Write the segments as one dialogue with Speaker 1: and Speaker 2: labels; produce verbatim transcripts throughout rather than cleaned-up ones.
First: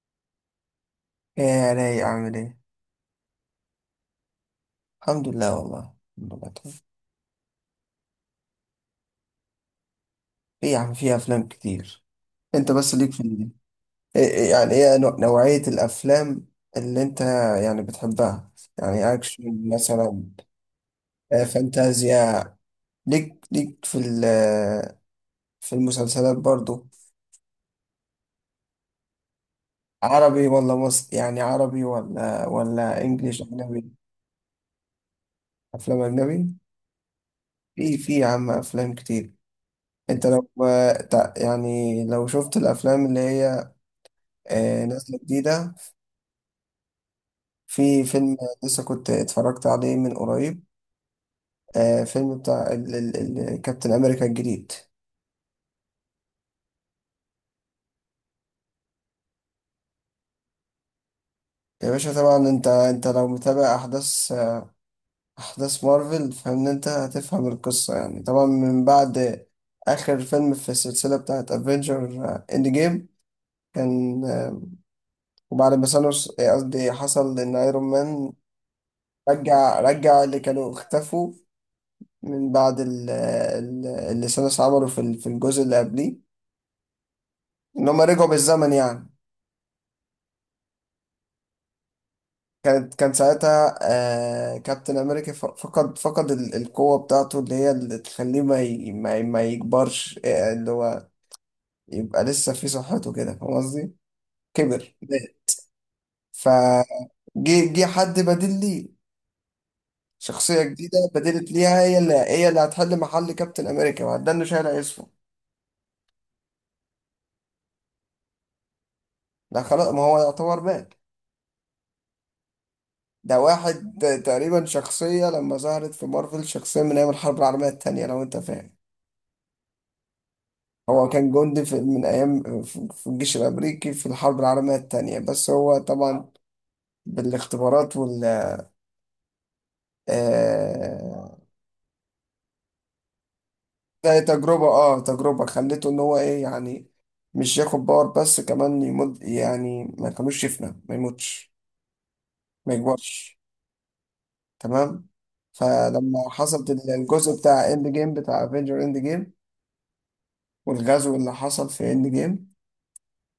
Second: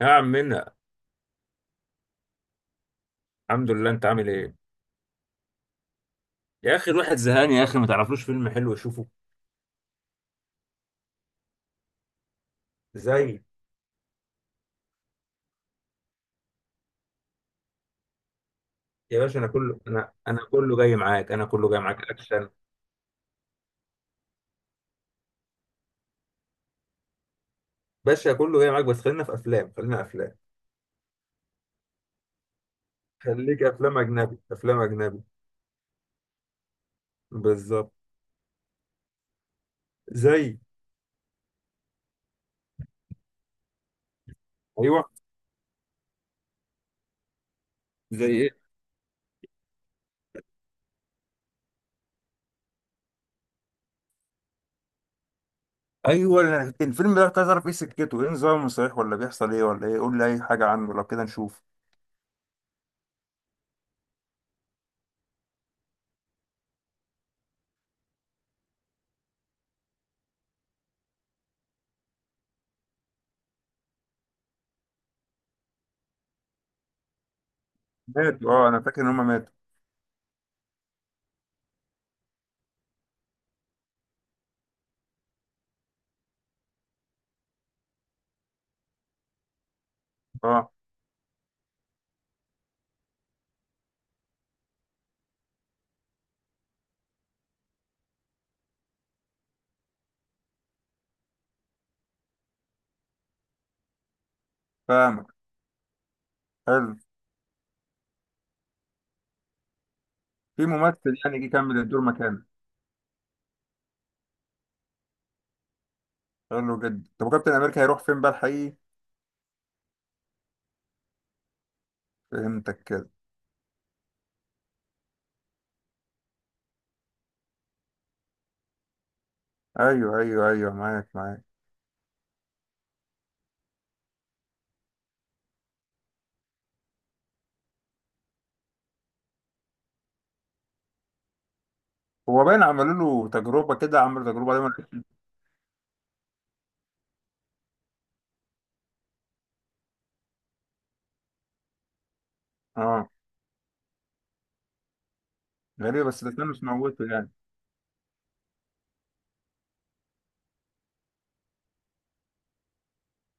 Speaker 1: يا عم منا.
Speaker 2: ايه يا رايق، عامل ايه؟
Speaker 1: الحمد لله، انت عامل ايه؟
Speaker 2: الحمد لله، والله الحمد لله تمام.
Speaker 1: يا اخي الواحد زهقان يا اخي، ما تعرفلوش فيلم حلو يشوفه؟
Speaker 2: ايه يا عم في افلام كتير. انت بس ليك في
Speaker 1: زي
Speaker 2: ال- إيه إيه يعني ايه نوع- نوعية الافلام اللي انت يعني بتحبها، يعني
Speaker 1: يا باشا، انا
Speaker 2: اكشن
Speaker 1: كله انا
Speaker 2: مثلا،
Speaker 1: انا كله جاي معاك
Speaker 2: آه،
Speaker 1: انا كله جاي معاك
Speaker 2: فانتازيا.
Speaker 1: اكشن.
Speaker 2: ليك ليك في ال في المسلسلات برضو.
Speaker 1: باشا كله جاي معاك، بس خلينا في افلام، خلينا افلام.
Speaker 2: عربي ولا مصري، يعني عربي ولا ولا انجليش
Speaker 1: خليك
Speaker 2: اجنبي.
Speaker 1: افلام اجنبي، افلام اجنبي.
Speaker 2: افلام اجنبي.
Speaker 1: بالظبط.
Speaker 2: في في يا عم افلام كتير. انت لو
Speaker 1: زي
Speaker 2: آه، تع- يعني لو شفت الافلام اللي هي آه،
Speaker 1: ايوه.
Speaker 2: نازلة جديدة. في
Speaker 1: زي
Speaker 2: فيلم
Speaker 1: ايه؟
Speaker 2: لسه كنت اتفرجت عليه من قريب، آه، فيلم بتاع ال- ال- ال- كابتن أمريكا الجديد.
Speaker 1: ايوه. أنا كنت- الفيلم ده كنت عايز اعرف ايه سكته، ايه نظامه، صحيح ولا بيحصل ايه ولا ايه؟ قول لي اي حاجه عنه لو كده نشوف.
Speaker 2: يا باشا طبعا انت انت لو متابع احداث آه، احداث مارفل فان انت هتفهم القصة. يعني طبعا من بعد اخر فيلم في السلسلة بتاعت افنجر اند جيم كان، آه، وبعد ما ثانوس، آه، قصدي حصل ان ايرون مان
Speaker 1: ماتوا. اه، انا فاكر ان هم ماتوا.
Speaker 2: رجع رجع اللي كانوا اختفوا من بعد ال- ال- اللي ثانوس عمله في ال- في الجزء اللي قبليه، ان هم رجعوا بالزمن يعني.
Speaker 1: اه،
Speaker 2: كانت كان ساعتها آه كابتن امريكا ف- فقد فقد ال- القوة بتاعته اللي هي اللي تخليه ما ي- ما ي- ما يكبرش، آه، اللي هو يبقى لسه في صحته، كده فاهم قصدي؟ كبر.
Speaker 1: فاهمك. حلو.
Speaker 2: فجي جه حد بديل ليه، شخصية
Speaker 1: في
Speaker 2: جديدة
Speaker 1: ممثل يعني جه
Speaker 2: بدلت
Speaker 1: يكمل
Speaker 2: ليها، هي
Speaker 1: الدور
Speaker 2: اللي
Speaker 1: مكانه؟
Speaker 2: هي اللي هتحل محل كابتن امريكا، ما ده اللي شايل اسمه.
Speaker 1: حلو جدا. طب وكابتن امريكا هيروح فين بقى الحقيقي؟
Speaker 2: ده خلاص، ما هو يعتبر مات.
Speaker 1: فهمتك كده.
Speaker 2: ده واحد، آه، تقريبا شخصية لما ظهرت في مارفل، شخصية من أيام الحرب العالمية التانية لو أنت فاهم.
Speaker 1: ايوه ايوه ايوه،
Speaker 2: هو
Speaker 1: معاك
Speaker 2: كان
Speaker 1: معاك.
Speaker 2: جندي في من أيام في في الجيش الأمريكي في الحرب العالمية التانية، بس هو طبعا بالاختبارات وال آه،
Speaker 1: هو باين عملوا له تجربه كده،
Speaker 2: ده
Speaker 1: عملوا تجربه
Speaker 2: تجربة،
Speaker 1: دايما.
Speaker 2: اه تجربة خليته إن هو إيه يعني، مش ياخد باور بس، كمان يمد يعني ما كانوش يفنى، ما يموتش، ما
Speaker 1: اه.
Speaker 2: يكبرش. تمام.
Speaker 1: غريبه،
Speaker 2: فلما
Speaker 1: بس ده كان مش
Speaker 2: حصلت
Speaker 1: موته يعني.
Speaker 2: الجزء بتاع إند جيم بتاع افنجر إند جيم، والغزو اللي حصل في إند جيم،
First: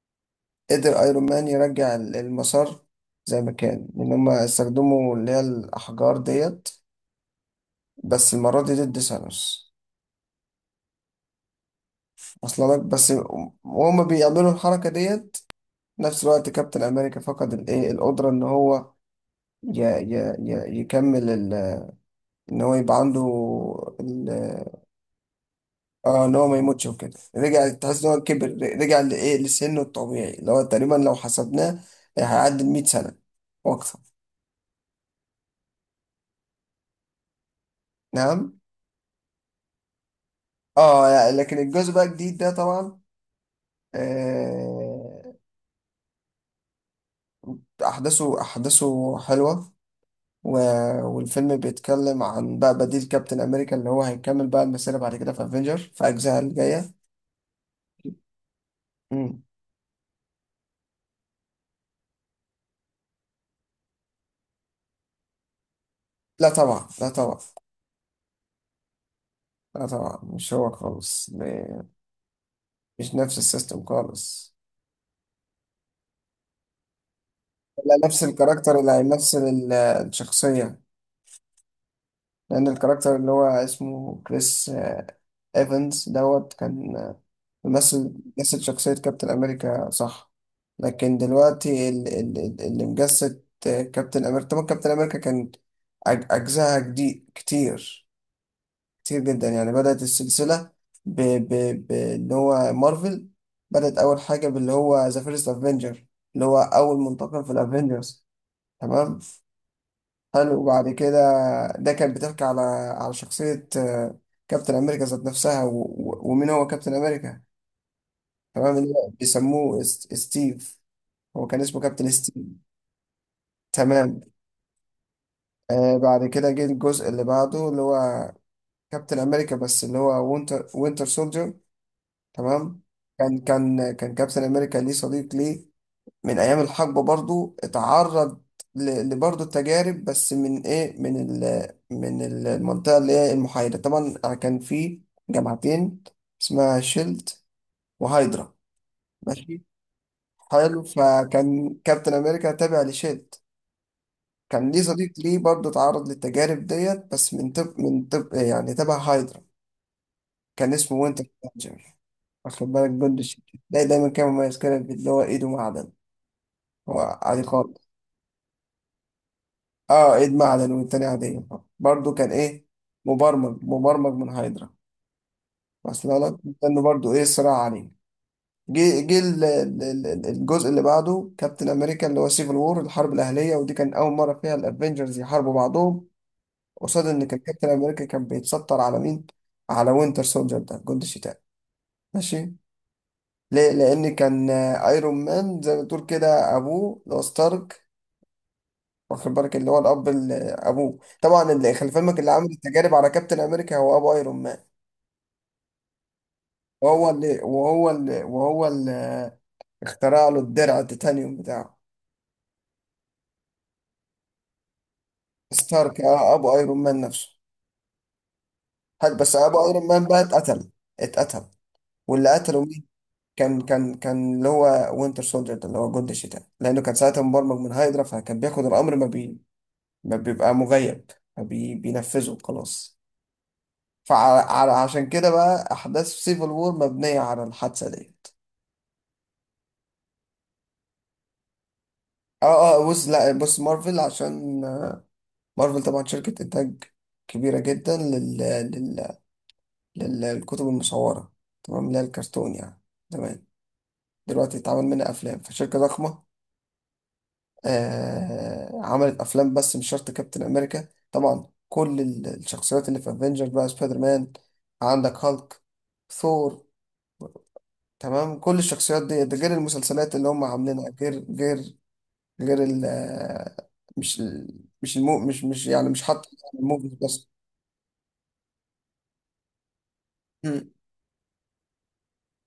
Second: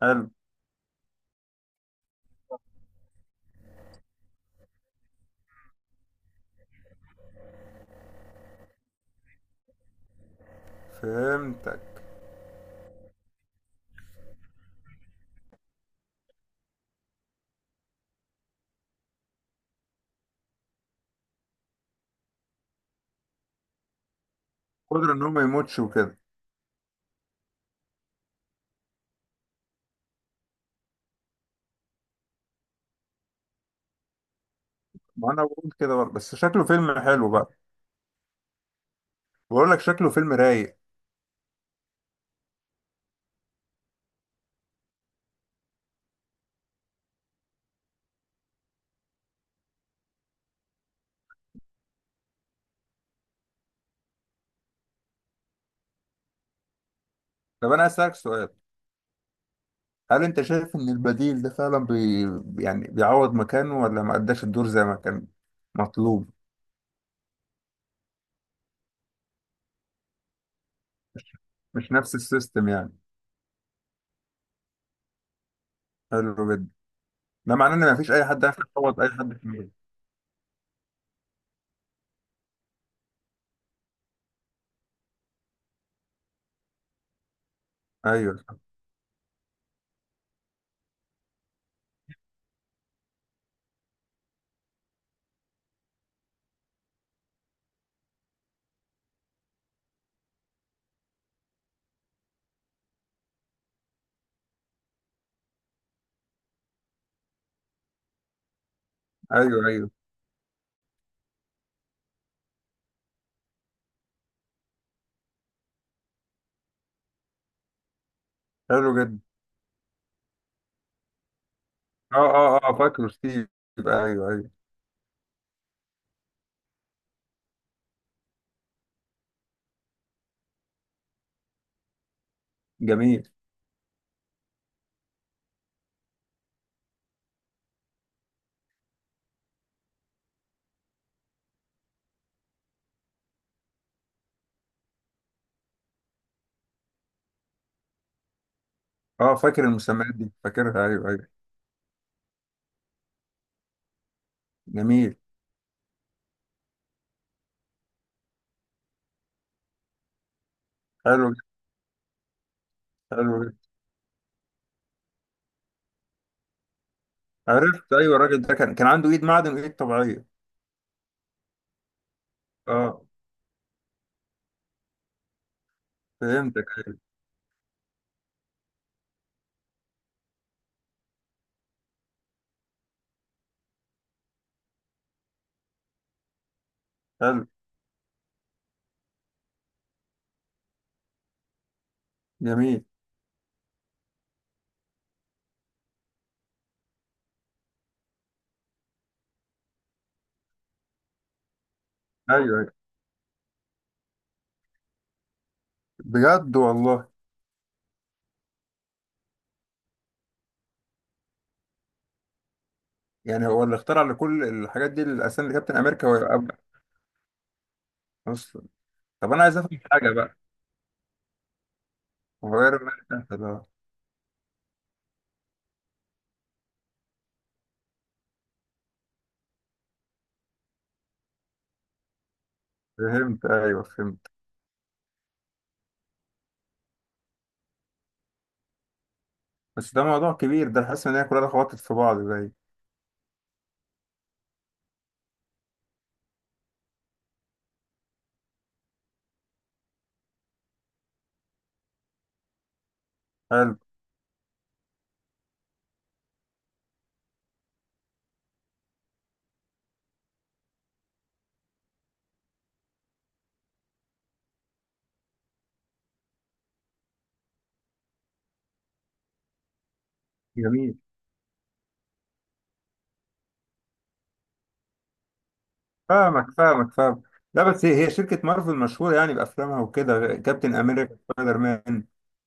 Speaker 1: حلو.
Speaker 2: قدر ايرون مان يرجع ال- المسار زي ما كان، ان هم استخدموا اللي هي الاحجار ديت بس المره دي ضد ثانوس.
Speaker 1: فهمتك.
Speaker 2: اصلا لك بس، وهم بيعملوا الحركه ديت نفس الوقت، كابتن امريكا فقد الايه القدره ان هو ي ي ي يكمل ال- ان هو يبقى عنده ال-
Speaker 1: قدرة ان هو ما يموتش وكده.
Speaker 2: اه، ان هو ما يموتش وكده. رجع، تحس ان هو كبر، رجع لايه، لسنه الطبيعي اللي هو تقريبا لو حسبناه هيعدي ال مئة سنه واكثر.
Speaker 1: ما انا بقول كده برضه، بس شكله فيلم حلو بقى.
Speaker 2: نعم.
Speaker 1: بقول لك شكله فيلم رايق.
Speaker 2: اه يعني لكن الجزء بقى الجديد ده طبعا، آه، احداثه احداثه حلوه، و... والفيلم بيتكلم عن بقى بديل كابتن امريكا اللي هو هيكمل بقى المسيره بعد كده في افنجر، في اجزاء الجايه.
Speaker 1: طب انا اسالك سؤال.
Speaker 2: مم.
Speaker 1: هل انت شايف ان البديل ده فعلا بي... يعني بيعوض مكانه ولا ما اداش الدور زي ما كان مطلوب؟
Speaker 2: لا طبعا، لا طبعا، لا طبعا مش هو خالص م-
Speaker 1: مش نفس السيستم يعني.
Speaker 2: مش نفس السيستم خالص.
Speaker 1: حلو جدا. ده معناه ان
Speaker 2: لا،
Speaker 1: مفيش
Speaker 2: نفس
Speaker 1: اي حد يعرف
Speaker 2: الكاركتر اللي
Speaker 1: يعوض اي حد
Speaker 2: هيمثل
Speaker 1: في المية.
Speaker 2: ال- الشخصيه، لان الكاركتر اللي هو اسمه كريس، آه، ايفنز دوت، كان آه، مثل،
Speaker 1: ايوه صح.
Speaker 2: مثل شخصية كابتن أمريكا صح، لكن دلوقتي ال- ال- ال- اللي مجسد كابتن أمريكا، طبعا كابتن أمريكا كان أج- أجزائها جديد كتير، كتير جدا. يعني بدأت السلسلة ب... ب... ب... اللي هو مارفل، بدأت أول حاجة باللي هو ذا فيرست أفنجر، اللي هو أول منتقم في الأفنجرز. تمام.
Speaker 1: ايوه ايوه.
Speaker 2: حلو. وبعد كده ده كان بتحكي على على شخصية، آه، كابتن أمريكا ذات نفسها، و... و... ومين هو كابتن أمريكا، تمام، اللي
Speaker 1: حلو
Speaker 2: هو
Speaker 1: جدا.
Speaker 2: بيسموه است- ستيف. هو كان اسمه كابتن
Speaker 1: اه
Speaker 2: ستيف.
Speaker 1: اه اه، فاكره ستيف.
Speaker 2: تمام.
Speaker 1: ايوه ايوه.
Speaker 2: آه بعد كده جه الجزء اللي بعده اللي هو كابتن امريكا، بس اللي هو وينتر وينتر سولجر. تمام.
Speaker 1: جميل.
Speaker 2: كان كان كان كابتن امريكا ليه صديق ليه من ايام الحقبه، برضو اتعرض ل- لبرضو التجارب، بس من ايه، من ال من ال- المنطقه اللي هي المحايده. طبعا كان في جماعتين اسمها شيلد وهايدرا.
Speaker 1: اه،
Speaker 2: ماشي.
Speaker 1: فاكر المسميات دي
Speaker 2: حلو،
Speaker 1: فاكرها، ايوه ايوه.
Speaker 2: فكان كابتن امريكا تابع لشيلد، كان ليه صديق
Speaker 1: جميل.
Speaker 2: ليه برضه اتعرض للتجارب ديت، بس من طب، من طب يعني تبع هايدرا، كان اسمه وينتر
Speaker 1: حلو جدا.
Speaker 2: سولجر، واخد بالك، جند
Speaker 1: حلو
Speaker 2: الشتاء.
Speaker 1: جدا.
Speaker 2: ده دايما كان مميز كده، اللي هو ايده معدن، هو عادي خالص.
Speaker 1: عرفت، ايوه الراجل ده كان كان عنده ايد معدن وايد
Speaker 2: اه،
Speaker 1: طبيعيه.
Speaker 2: ايد معدن والتاني عادية، برضه كان ايه،
Speaker 1: اه.
Speaker 2: مبرمج مبرمج من هايدرا، بس لا لا
Speaker 1: فهمتك،
Speaker 2: كان
Speaker 1: ايوه.
Speaker 2: برضه ايه، صراع عليه. جه جه ال- ال- ال- ال- الجزء اللي بعده، كابتن امريكا اللي هو سيفل وور، الحرب الاهليه، ودي كان اول مره فيها الافنجرز يحاربوا بعضهم، قصاد ان كان
Speaker 1: حلو.
Speaker 2: كابتن امريكا كان بيتستر على مين، على وينتر سولجر ده، جندي الشتاء. ماشي.
Speaker 1: جميل.
Speaker 2: ليه، لان كان آه، ايرون مان زي ما تقول كده ابوه اللي هو ستارك، واخد بالك اللي هو الاب، اللي ابوه طبعا اللي خلي فهمك، اللي عامل
Speaker 1: ايوه ايوه،
Speaker 2: التجارب على كابتن امريكا هو ابو ايرون مان،
Speaker 1: بجد والله.
Speaker 2: وهو اللي وهو اللي وهو اللي آه، اخترع له الدرع التيتانيوم بتاعه.
Speaker 1: يعني هو اللي اخترع لكل الحاجات دي الاسامي لكابتن
Speaker 2: ستارك،
Speaker 1: امريكا
Speaker 2: آه،
Speaker 1: ويبقى
Speaker 2: ابو ايرون مان نفسه.
Speaker 1: اصلا.
Speaker 2: هل
Speaker 1: طب
Speaker 2: بس
Speaker 1: انا عايز
Speaker 2: ابو
Speaker 1: افهم
Speaker 2: ايرون مان
Speaker 1: حاجه
Speaker 2: بقى
Speaker 1: بقى.
Speaker 2: اتقتل، اتقتل، واللي
Speaker 1: هو
Speaker 2: قتله
Speaker 1: غير
Speaker 2: مين؟
Speaker 1: امريكا
Speaker 2: كان
Speaker 1: ده.
Speaker 2: كان كان اللي هو وينتر سولجر ده اللي هو جندي الشتاء، لانه كان ساعتها مبرمج من هايدرا، فكان بياخد الامر ما, بي... ما بيبقى مغيب، ما بي... بينفذه خلاص.
Speaker 1: فهمت، ايوه فهمت.
Speaker 2: فعشان كده بقى احداث سيفل وور مبنيه على الحادثه ديت.
Speaker 1: بس ده موضوع كبير، ده حاسس ان هي كلها خبطت في بعض
Speaker 2: اه
Speaker 1: زي.
Speaker 2: اه بص، لا بص، مارفل عشان آه، مارفل طبعا شركه انتاج كبيره جدا لل... لل... لل... للكتب المصوره، تمام، اللي هي الكرتون يعني. تمام.
Speaker 1: حلو.
Speaker 2: دلوقتي اتعمل منها افلام، فشركه ضخمه، آه عملت افلام. بس مش شرط كابتن امريكا، طبعا كل ال- الشخصيات اللي في افنجر بقى سبايدر مان، عندك هالك، ثور، تمام، كل الشخصيات دي، ده غير المسلسلات اللي هم عاملينها،
Speaker 1: جميل.
Speaker 2: غير غير غير ال آه، مش ال- مش المو مش مش يعني مش حاطط
Speaker 1: فاهمك فاهمك
Speaker 2: الموفيز
Speaker 1: فاهمك.
Speaker 2: بس.
Speaker 1: لا بس هي هي شركة مارفل مشهورة يعني بأفلامها وكده،
Speaker 2: مم.
Speaker 1: كابتن أمريكا، سبايدر مان.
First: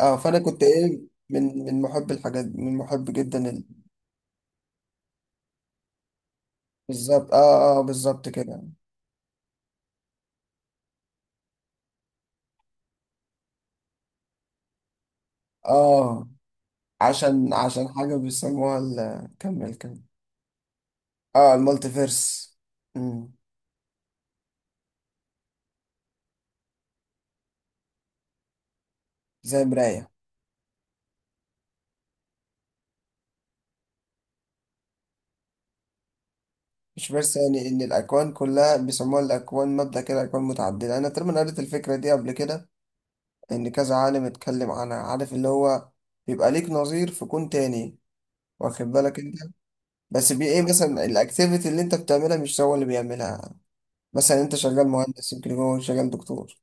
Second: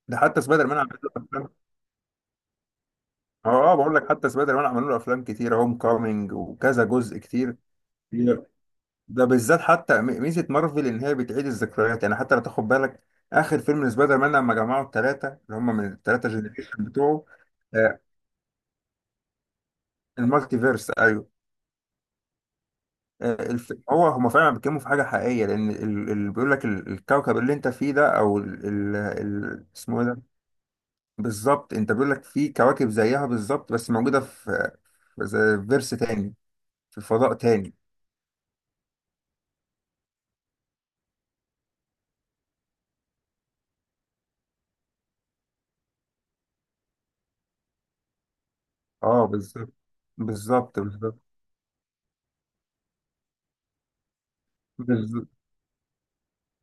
Speaker 2: اه
Speaker 1: ده
Speaker 2: فانا
Speaker 1: حتى
Speaker 2: كنت
Speaker 1: سبايدر مان عمل
Speaker 2: ايه،
Speaker 1: له أفلام.
Speaker 2: من من محب الحاجات دي، من محب جدا
Speaker 1: اه
Speaker 2: ال-
Speaker 1: آه، بقول لك حتى سبايدر مان عملوا له أفلام كتير، هوم كامينج وكذا جزء
Speaker 2: بالظبط،
Speaker 1: كتير.
Speaker 2: اه اه بالظبط كده.
Speaker 1: ده بالذات حتى م- ميزة مارفل إن هي بتعيد الذكريات يعني، حتى لو تاخد بالك آخر فيلم لسبايدر مان لما جمعوا الثلاثة اللي هم من
Speaker 2: اه
Speaker 1: الثلاثة جنريشن بتوعه.
Speaker 2: عشان عشان
Speaker 1: آه،
Speaker 2: حاجه بيسموها ال- كمل كمل.
Speaker 1: المالتيفيرس، ايوه.
Speaker 2: اه المالتي فيرس. مم.
Speaker 1: آه، الف... هو هما فعلا بيتكلموا في حاجة حقيقية، لأن ال- اللي بيقول لك ال- الكوكب اللي أنت فيه ده أو ال... ال...
Speaker 2: زي
Speaker 1: ال... اسمه إيه
Speaker 2: مراية.
Speaker 1: ده؟ بالظبط. أنت بيقول لك في كواكب زيها بالظبط بس موجودة في في زي فيرس تاني، في
Speaker 2: مش
Speaker 1: فضاء
Speaker 2: فيرس، يعني
Speaker 1: تاني.
Speaker 2: ان الاكوان كلها بيسموها الاكوان، مبدأ كده، اكوان متعددة، انا تقريبا قريت الفكرة دي قبل كده، ان كذا عالم اتكلم عنها، عارف اللي هو بيبقى ليك نظير في كون تاني، واخد بالك
Speaker 1: أه
Speaker 2: انت،
Speaker 1: بالظبط
Speaker 2: بس بي ايه،
Speaker 1: بالظبط.
Speaker 2: مثلا
Speaker 1: بالظبط
Speaker 2: الاكتيفيتي اللي انت بتعملها مش هو اللي بيعملها، مثلا انت شغال
Speaker 1: بالظبط.
Speaker 2: مهندس يمكن هو شغال دكتور،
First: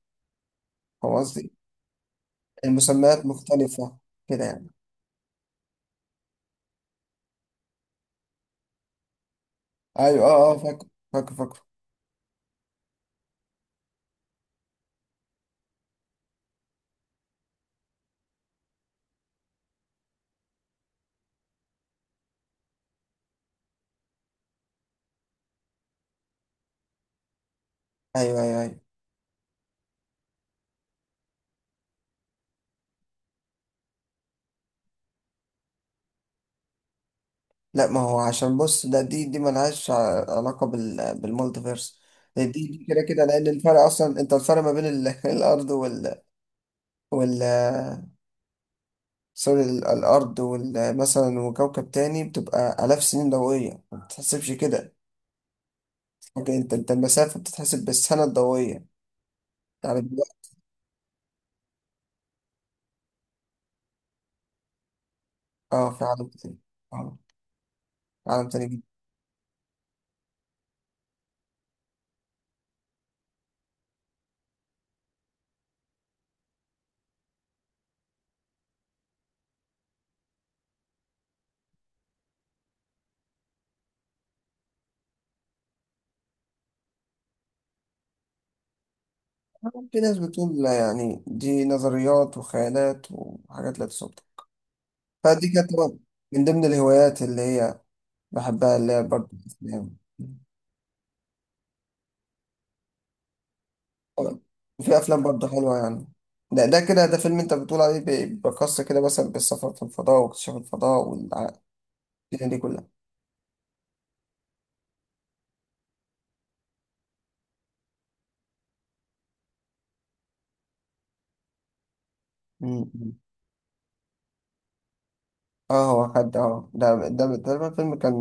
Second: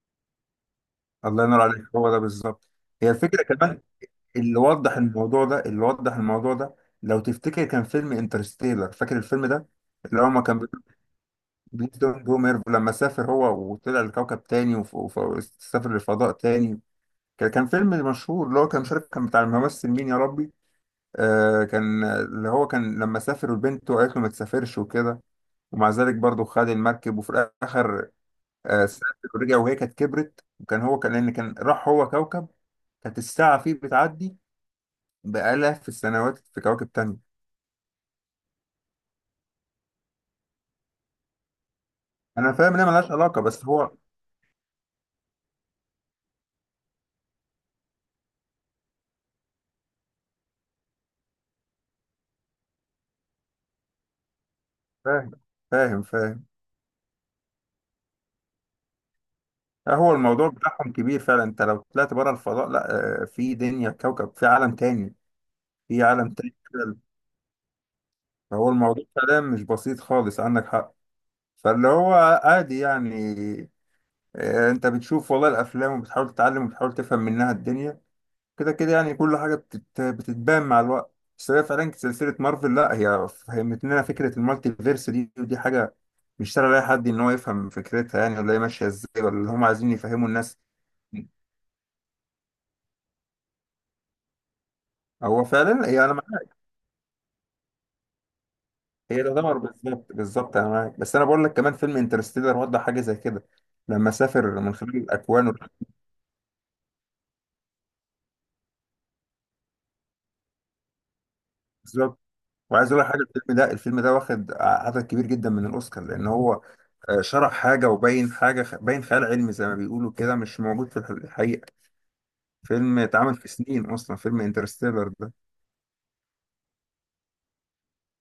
Speaker 2: فاهم
Speaker 1: الله
Speaker 2: قصدي؟
Speaker 1: ينور عليك، هو ده بالظبط. هي
Speaker 2: المسميات
Speaker 1: الفكرة كمان.
Speaker 2: مختلفة كده
Speaker 1: اللي
Speaker 2: يعني.
Speaker 1: وضح الموضوع ده، اللي وضح الموضوع ده، لو تفتكر كان فيلم انترستيلر، فاكر الفيلم ده؟ اللي
Speaker 2: ايوه
Speaker 1: هو ما
Speaker 2: اه اه
Speaker 1: كان
Speaker 2: فاكر، فاكر فاكر.
Speaker 1: بليتون بوميرف لما سافر هو وطلع لكوكب تاني وف- وف- وسافر للفضاء تاني. كان كان فيلم مشهور، اللي هو كان مشارك، كان بتاع الممثل مين يا ربي. آه كان اللي هو كان لما سافر وبنته قالت له ما تسافرش وكده، ومع ذلك برضه خد المركب، وفي الآخر
Speaker 2: ايوه ايوه ايوه.
Speaker 1: آه سافر ورجع، وهي كانت كبرت، وكان هو كان لأن كان راح هو كوكب كانت الساعة فيه بتعدي بآلاف السنوات في كواكب تانية.
Speaker 2: لا ما هو عشان بص، ده دي دي ملهاش ع- علاقة بال بالمالتيفيرس، دي
Speaker 1: أنا فاهم
Speaker 2: دي
Speaker 1: إنها
Speaker 2: كده
Speaker 1: ملهاش
Speaker 2: كده،
Speaker 1: علاقة
Speaker 2: لأن
Speaker 1: بس
Speaker 2: الفرق
Speaker 1: هو.
Speaker 2: أصلا أنت، الفرق ما بين ال... الأرض وال وال، سوري، ال- الأرض وال مثلا وكوكب تاني، بتبقى آلاف سنين ضوئية، ما بتتحسبش كده.
Speaker 1: فاهم فاهم فاهم.
Speaker 2: لكن أنت، أنت المسافة بتتحسب بالسنة الضوئية يعني
Speaker 1: هو الموضوع
Speaker 2: دلوقتي.
Speaker 1: بتاعهم كبير فعلا. انت لو طلعت بره الفضاء، لا، آه، في دنيا، كوكب، في عالم تاني.
Speaker 2: أه،
Speaker 1: في
Speaker 2: في عالم
Speaker 1: عالم تاني
Speaker 2: تاني.
Speaker 1: كده.
Speaker 2: أه، في عالم تاني
Speaker 1: فهو
Speaker 2: جدا.
Speaker 1: الموضوع فعلا مش بسيط خالص، عندك حق. فاللي هو عادي يعني. آه، انت بتشوف والله الافلام وبتحاول تتعلم وبتحاول تفهم منها الدنيا. كده كده يعني، كل حاجة بتت... بتتبان مع الوقت. بس هي فعلا سلسلة مارفل، لا، هي فهمت لنا فكرة المالتي فيرس دي، ودي حاجة مش سهل لأي حد إن هو يفهم فكرتها يعني، ولا هي ماشية إزاي، ولا اللي هم عايزين
Speaker 2: في ناس
Speaker 1: يفهموا الناس.
Speaker 2: بتقول لا، يعني دي نظريات وخيالات وحاجات لا تصدق.
Speaker 1: هو
Speaker 2: فدي كانت
Speaker 1: فعلا
Speaker 2: طبعاً
Speaker 1: يعني انا
Speaker 2: من ضمن الهوايات اللي هي بحبها، اللي هي
Speaker 1: هي
Speaker 2: برضه
Speaker 1: تعتبر.
Speaker 2: الأفلام.
Speaker 1: بالظبط بالظبط، انا معاك. بس انا بقول لك كمان فيلم انترستيلر وضح حاجه زي كده، لما
Speaker 2: آه،
Speaker 1: سافر من خلال
Speaker 2: في افلام برضه
Speaker 1: الاكوان وال-.
Speaker 2: حلوه يعني. ده ده كده ده فيلم انت بتقول عليه بي- بيقص كده مثلا بالسفر في الفضاء واكتشاف الفضاء والدنيا
Speaker 1: بالظبط.
Speaker 2: دي كلها.
Speaker 1: وعايز اقول لك حاجه، الفيلم ده الفيلم ده واخد عدد كبير جدا من الاوسكار لان هو آه، شرح حاجه وبين حاجه خ- باين خيال علمي زي ما بيقولوا كده، مش موجود في الح- الحقيقه. فيلم
Speaker 2: مم.
Speaker 1: اتعمل في سنين اصلا، فيلم انترستيلر ده.
Speaker 2: اه هو خد، اه ده ده ده تقريبا فيلم كان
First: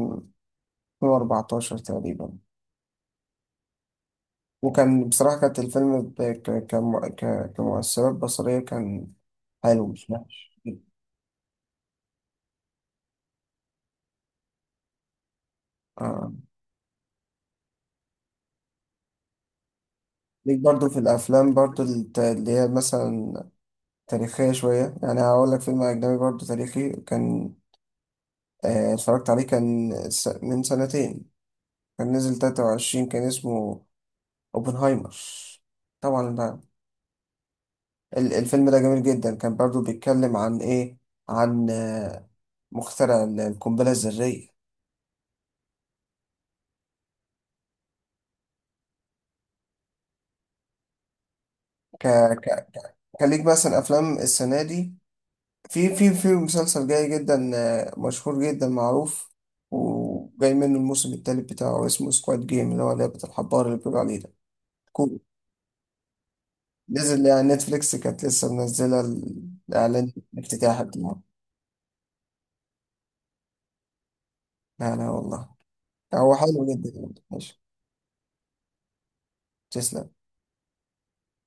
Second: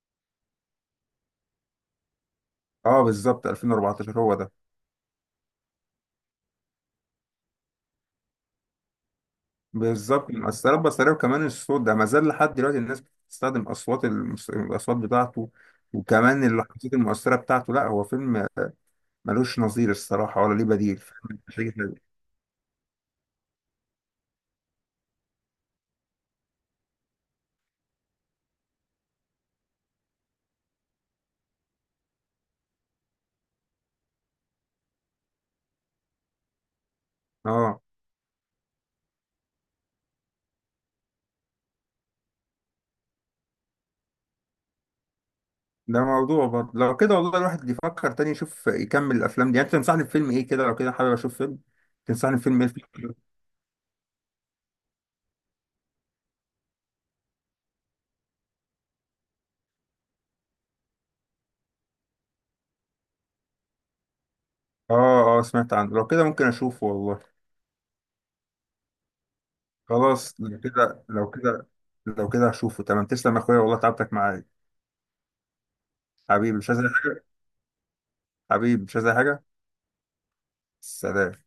Speaker 2: ألفين وأربعة عشر تقريبا.
Speaker 1: اه بالظبط، ألفين وأربعتاشر هو ده.
Speaker 2: وكان بصراحة كانت الفيلم ب- ك- كم- ك- كمؤثرات بصرية كان حلو، مش
Speaker 1: بالظبط،
Speaker 2: وحش.
Speaker 1: مؤثرات بصرية وكمان الصوت ده ما زال لحد دلوقتي الناس بتستخدم أصوات المس... الأصوات بتاعته،
Speaker 2: آه.
Speaker 1: وكمان اللحظات المؤثرة بتاعته. لا هو فيلم آه، ملوش نظير الصراحة ولا
Speaker 2: ليك
Speaker 1: ليه
Speaker 2: برضو
Speaker 1: بديل،
Speaker 2: في
Speaker 1: فاهم؟
Speaker 2: الأفلام
Speaker 1: مش هيجي
Speaker 2: برضو
Speaker 1: تاني.
Speaker 2: الت- اللي هي مثلا تاريخية شوية، يعني هقول لك فيلم أجنبي برضو تاريخي كان، آه، اتفرجت عليه كان س- من سنتين، كان نزل تلاتة وعشرين، كان اسمه اوبنهايمر. طبعا بقى
Speaker 1: اه،
Speaker 2: ال- الفيلم ده جميل جدا، كان برضو بيتكلم عن ايه، عن آه، مخترع ال- القنبلة الذرية.
Speaker 1: ده موضوع برضه لو كده والله، الواحد يفكر تاني يشوف يكمل الأفلام دي يعني. أنت تنصحني بفيلم إيه كده لو كده؟ حابب أشوف فيلم،
Speaker 2: ك...
Speaker 1: تنصحني بفيلم
Speaker 2: ك...
Speaker 1: إيه؟
Speaker 2: كليك مثلا افلام السنة دي، في في في مسلسل جاي جدا، آه، مشهور جدا معروف، وجاي منه الموسم التالت بتاعه، اسمه سكواد جيم، اللي هو لعبة الحبار اللي بيقولوا عليه، ده
Speaker 1: اه اه، سمعت عنه، لو كده ممكن أشوفه والله.
Speaker 2: نزل يعني نتفليكس كانت لسه منزلة الإعلان
Speaker 1: خلاص لو
Speaker 2: الافتتاح
Speaker 1: كده،
Speaker 2: بتاعه.
Speaker 1: لو كده لو كده هشوفه، تمام. تسلم يا أخويا والله، تعبتك معايا.
Speaker 2: لا لا والله، هو
Speaker 1: حبيبي
Speaker 2: حلو
Speaker 1: مش عايز أي
Speaker 2: جدا،
Speaker 1: حاجة.
Speaker 2: ماشي.
Speaker 1: حبيبي مش عايز أي حاجة.
Speaker 2: تسلم.
Speaker 1: سلام.